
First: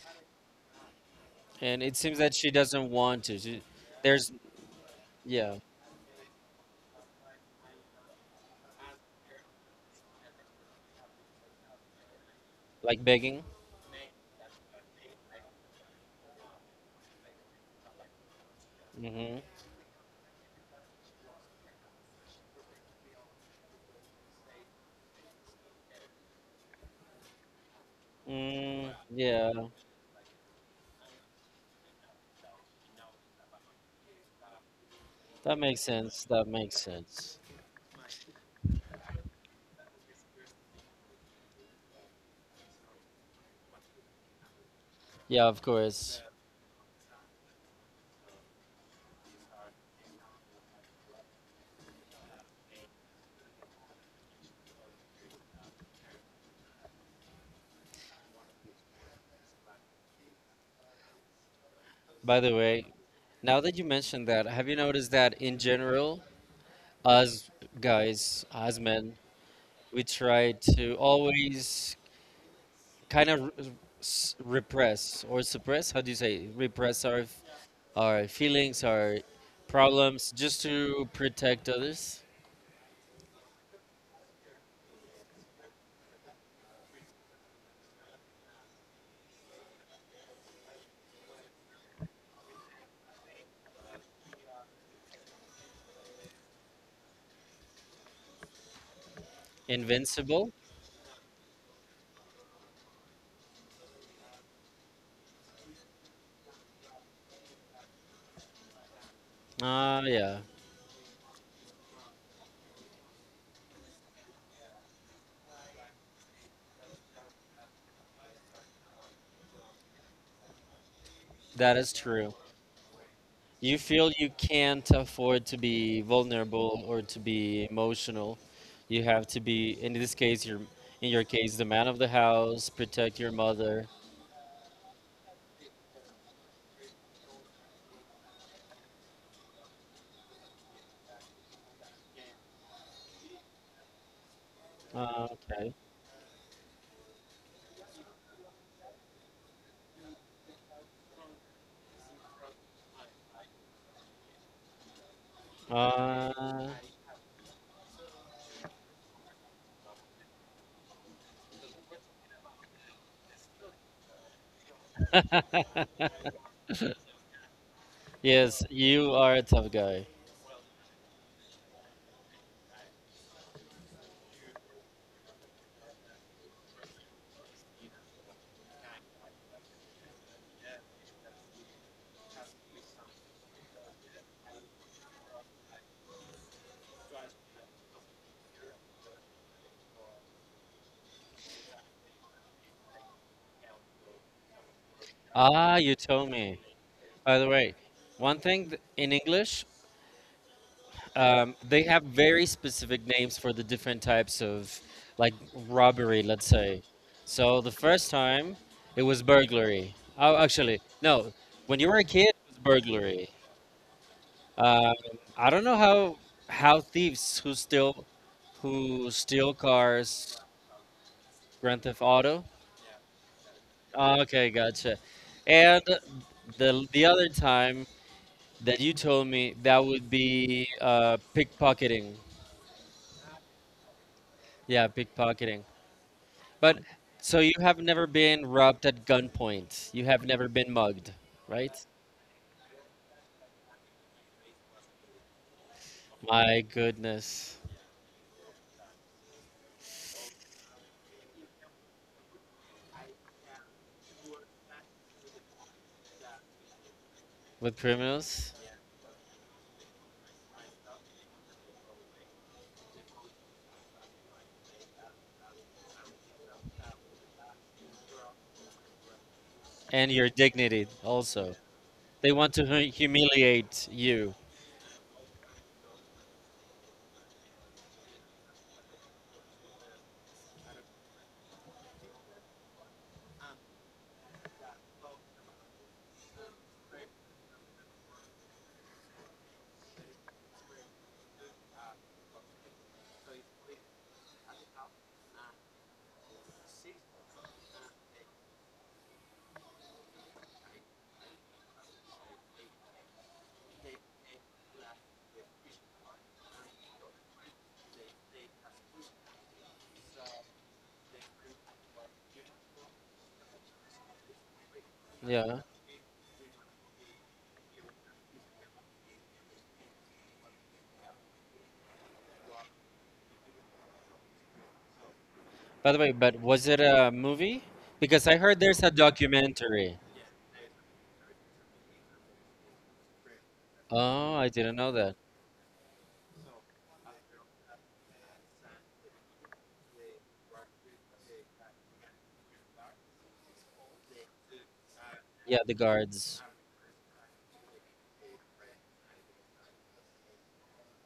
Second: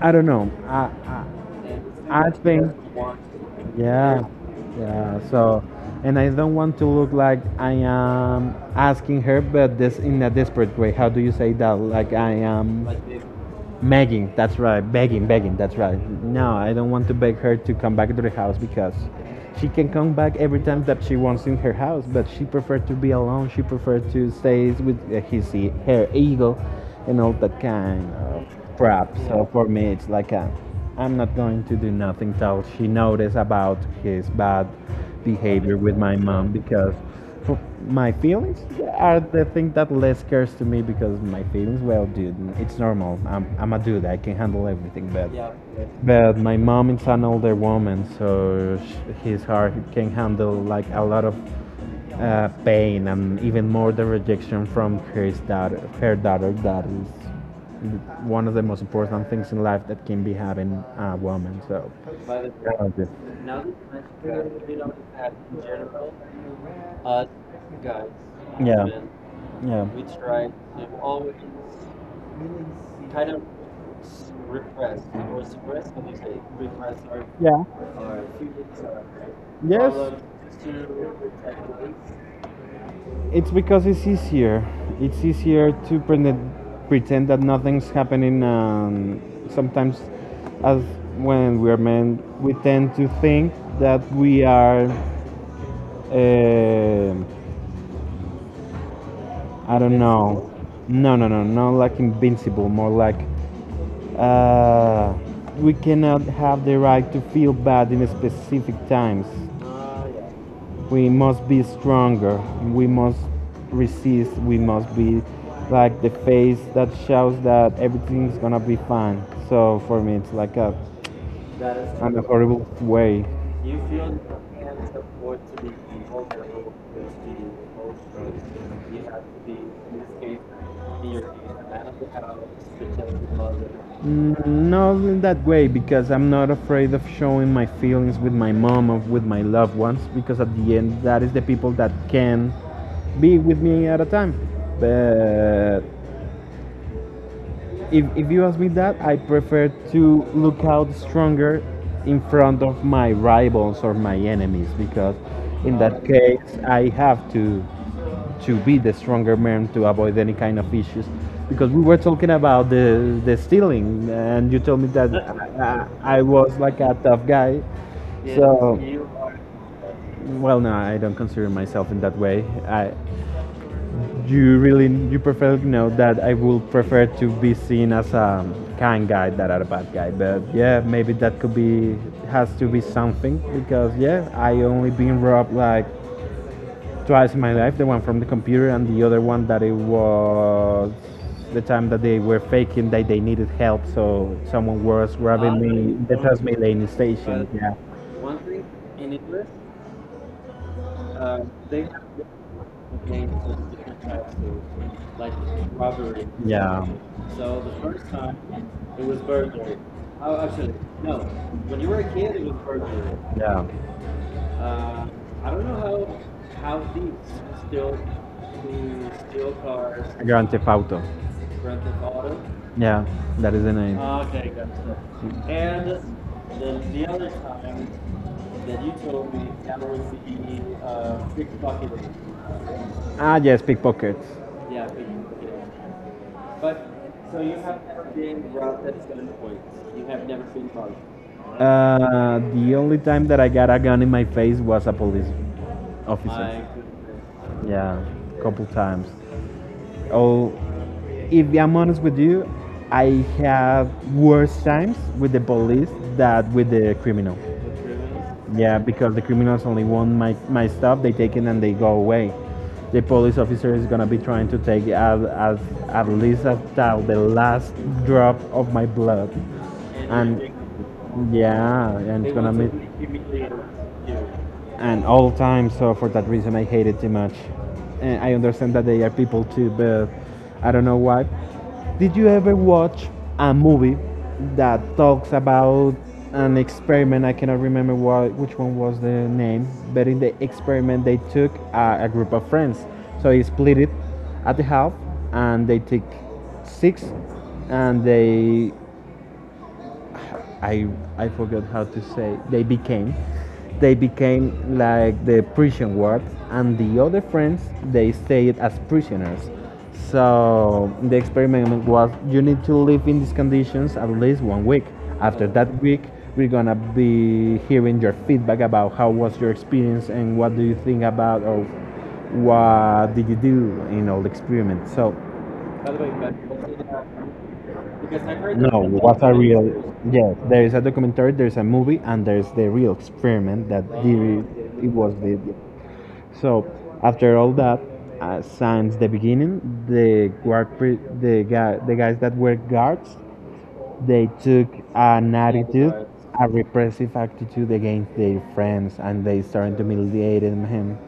I don't know. I,
And it seems
I, I
that she
think,
doesn't want to. She,
yeah,
there's,
yeah.
yeah,
So, and I don't want to look like I am asking her, but this in a desperate way. How do you say that? Like I am.
like begging.
Begging, that's right. Begging, begging, that's right. No, I don't want to beg her to come back to the house because
Mm-hmm.
she can come back every time that she wants in her house, but she preferred to be alone. She preferred to stay with uh, his, e- her ego and all that kind of
Mm,
crap. So
yeah,
for me, it's like a, I'm not going to do nothing till she notice about his bad
that
behavior
makes
with my
sense. That
mom
makes
because
sense.
f- my feelings are the thing that less scares to me because my feelings, well, dude, it's normal. I'm, I'm a dude. I can handle everything. But
Yeah,
yeah,
of course.
but my mom is an older woman, so sh- his heart can handle like a lot of uh, pain and even more the rejection from her daughter. Her daughter that is one of the most important things in life that can be having a woman. So.
By the
Yeah,
way,
okay.
now that you mentioned that, have you noticed that in general, us guys, us
Yeah.
men,
Yeah.
we try to always kind of s repress or suppress. How do you say repress our f-
Yeah.
our feelings, our
Yes.
problems, just to protect others?
It's because it's easier. It's easier to pretend, pretend that nothing's happening. And sometimes, as when we are men, we tend to think that we are, um I don't know,
Invincible.
no, no, no, not like invincible, more like uh, we cannot have the right to feel bad in specific times.
Ah, yeah,
We must be stronger. We must resist. We must be like the face that shows that everything's gonna be fine. So for me, it's like a
that is
in a
true.
horrible way.
You feel you can't afford to be vulnerable or to be emotional. You have to be, in this case, your in your case, the man of the house, protect your mother.
Mm, not in that way, because I'm not afraid of showing my feelings with my mom or with my loved ones, because at the end, that is the people that can be with me at a time.
Ah, okay.
But if, if you ask me that, I prefer to look out stronger in front of my rivals or my enemies because in that case
Uh,
I have to to be the stronger man to avoid any kind of issues because we were talking about the the stealing and you told me that I, I, I was like a tough guy.
yes,
So
you are a tough guy.
well no I don't consider myself in that way. I You really, you perfectly know that I would prefer to be seen as a kind guy than a bad guy. But yeah, maybe that could be has to be something because yeah, I only been robbed like twice in my life. The one from the computer and the other one that it was the time that they were faking that they needed help, so someone was robbing me
Ah, you
in the
told me.
Transmilenio
By
station.
the
Yeah.
way, one thing th- in English, um, they have very specific names for the different types of like robbery, let's say. So the first time it was burglary. Oh, actually, no. When you were a kid, it was burglary.
Yeah.
Um, I don't know how how thieves who steal who steal cars,
Grand Theft Auto.
Grand Theft Auto.
Yeah, that is the name.
Ah, okay, gotcha. And the the other time that you told me that would be uh, pickpocketing.
Ah, yes, pickpockets.
Yeah, pickpocketing. But so you have never been robbed at gunpoint. You have never been mugged, right?
Uh, the only time that I got a gun in my face was a police
My
officer.
goodness.
Goodness. Yeah, couple times. Oh, if I'm honest with you, I have worse times with the police than with the criminal.
With criminals
Yeah, because the criminals only want my, my stuff, they take it and they go away. The police officer is gonna be trying to take at, at, at least until the last drop of my blood.
and your dignity
And
also.
yeah, and
They
it's gonna
want to
be
hu- humiliate you.
and all the time. So for that reason, I hate it too much. And I understand that they are people too, but I don't know why. Did you ever watch a movie that talks about an experiment? I cannot remember what, which one was the name, but in the experiment they took a, a group of friends. So they split it at the half, and they took six, and they I I forgot how to say they became. They became like the prison wards, and the other friends they stayed as prisoners. So the experiment was: you need to live in these conditions at least one week. After
Yeah.
that week, we're gonna be hearing your feedback about how was your experience and what do you think about or what did you do in all the experiments. So
By the way, but was it a movie? Because I heard
no,
there's a
what a real.
documentary.
Yes, there is a documentary, there's a movie, and there's the real experiment that
Oh,
the,
I didn't
it
know
was
that.
did. So after all that, uh, since the beginning, the guard, pre- the guy, the guys that were guards they took an
Yeah, the
attitude,
guards.
a repressive attitude against their friends, and they started humiliating him.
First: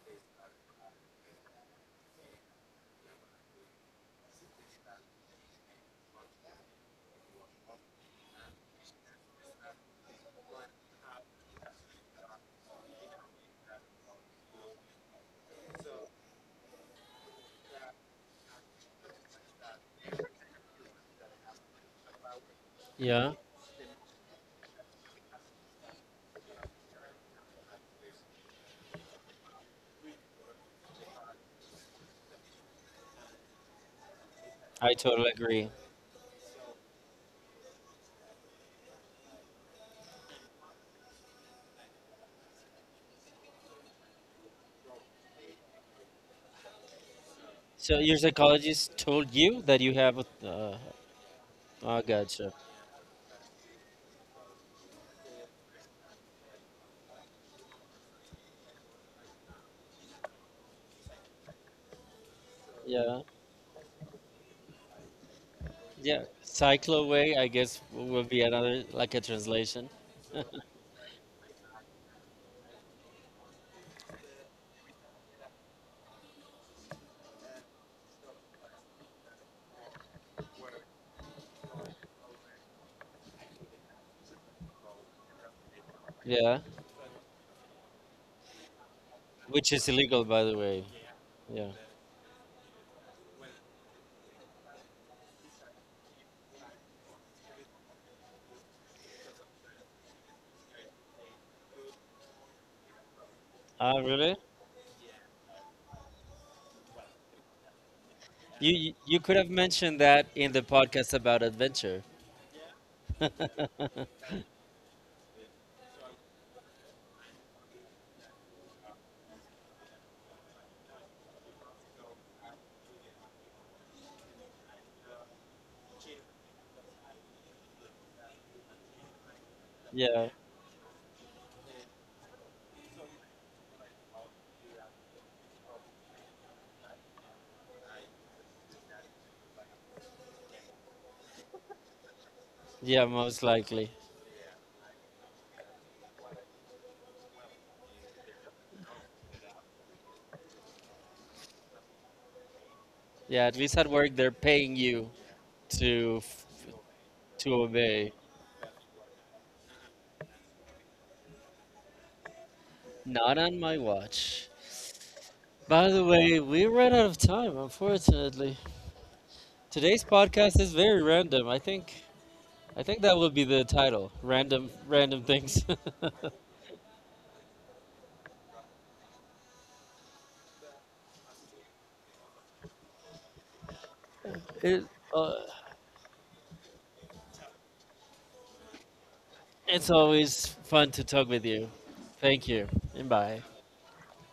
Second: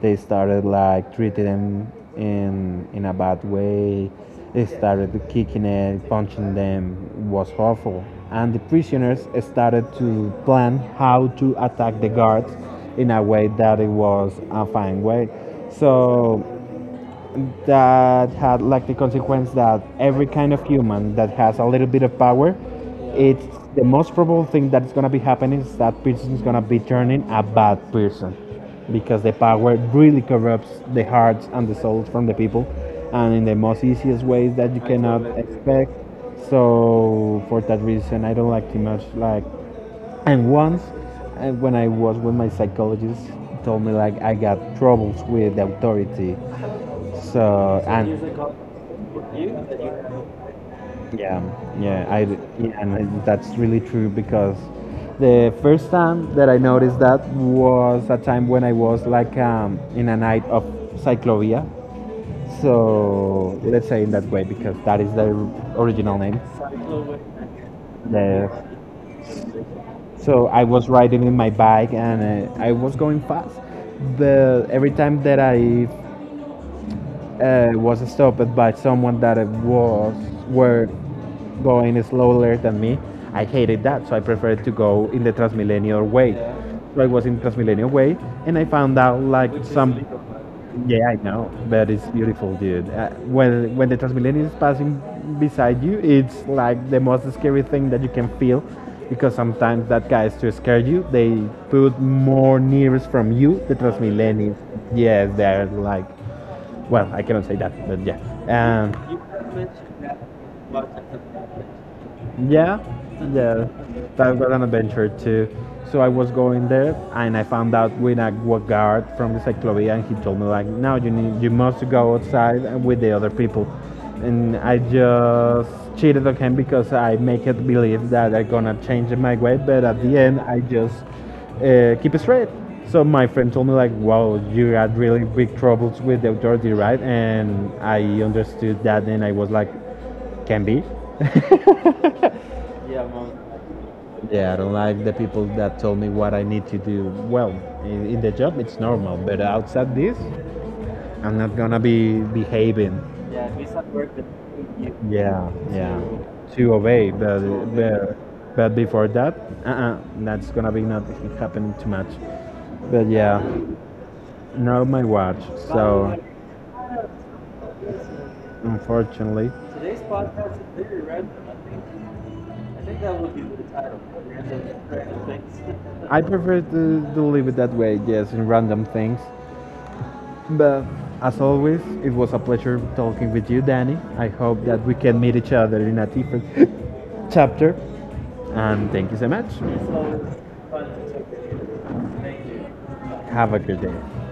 They started like treating him in in a bad way. They started kicking it, punching them. It was awful. And the prisoners started to plan how to attack the guards in a way that it was a fine way. So that had like the consequence that every kind of human that has a little bit of power,
Yeah,
it's the most probable thing that's gonna be happening is that person is gonna be turning a bad person because the power really corrupts the hearts and the souls from the people and in the most easiest ways that you
I
cannot
totally agree.
expect. So for that reason, I don't like too much like and once, uh, when I was with my psychologist, told me like I got troubles with authority, so So
So
and
your psychologist told you that you have a. Uh,
yeah,
oh,
yeah, I d-
gotcha.
yeah, and I- that's really true because the first time that I noticed that was a time when I was like um, in a night of cyclovia.
Yeah.
So let's say in that way because that is the original
Yeah.
name.
Cycloway, I guess, w- would be
The,
another, like a translation.
so I was riding in my bike and uh, I was going fast, but every time that I uh, was stopped by someone that was were going slower than me. I hated that, so I preferred to go in the Transmilenio way.
Yeah.
So I was in Transmilenio way, and I found out like
Which is
some.
illegal, by the way.
Yeah, I know,
Yeah.
but it's beautiful, dude. Uh, when when the Transmilenio is passing beside you, it's like the most scary thing that you can feel, because sometimes that guys to scare you, they put more nearest from you the
Ah, really?
Transmilenio. Yes, they're like well, I cannot say that, but yeah.
You, you you
Um,
could have mentioned that in the podcast about adventure.
yeah, yeah. That was an adventure too. So I was going there, and I found out with a wa- guard from the cyclovia, and he told me like, "Now you need, you must go outside and with the other people." And I just cheated on him because I make it believe that I'm gonna change my way, but at the
Yeah,
end, I just uh, keep it straight. So my friend told me like, "Wow, you had really big troubles with the authority, right?" And I understood that, and I was like, "Can be."
yeah, most likely.
Yeah, I don't like the people that told me what I need to do. Well, in, in the job it's normal, but outside this, I'm not gonna be behaving.
Yeah, at least at work they're paying
You
you
Yeah, yeah,
to f-
to- to obey, but
to obey.
but, but before that, uh-uh, that's gonna be not happening too much. But
Not
yeah,
on my watch.
not on my watch.
By the
So
way, we ran out of time, unfortunately.
unfortunately,
Today's podcast is very random. I think I think that would be the title. Random random things.
I prefer to, to leave it that way, yes, in random things. But as always, it was a pleasure talking with you, Danny. I hope
it,
that we can
uh,
meet each other in a different chapter. And thank you so much.
it's always fun to talk with you. Thank you and bye.
Have a good day.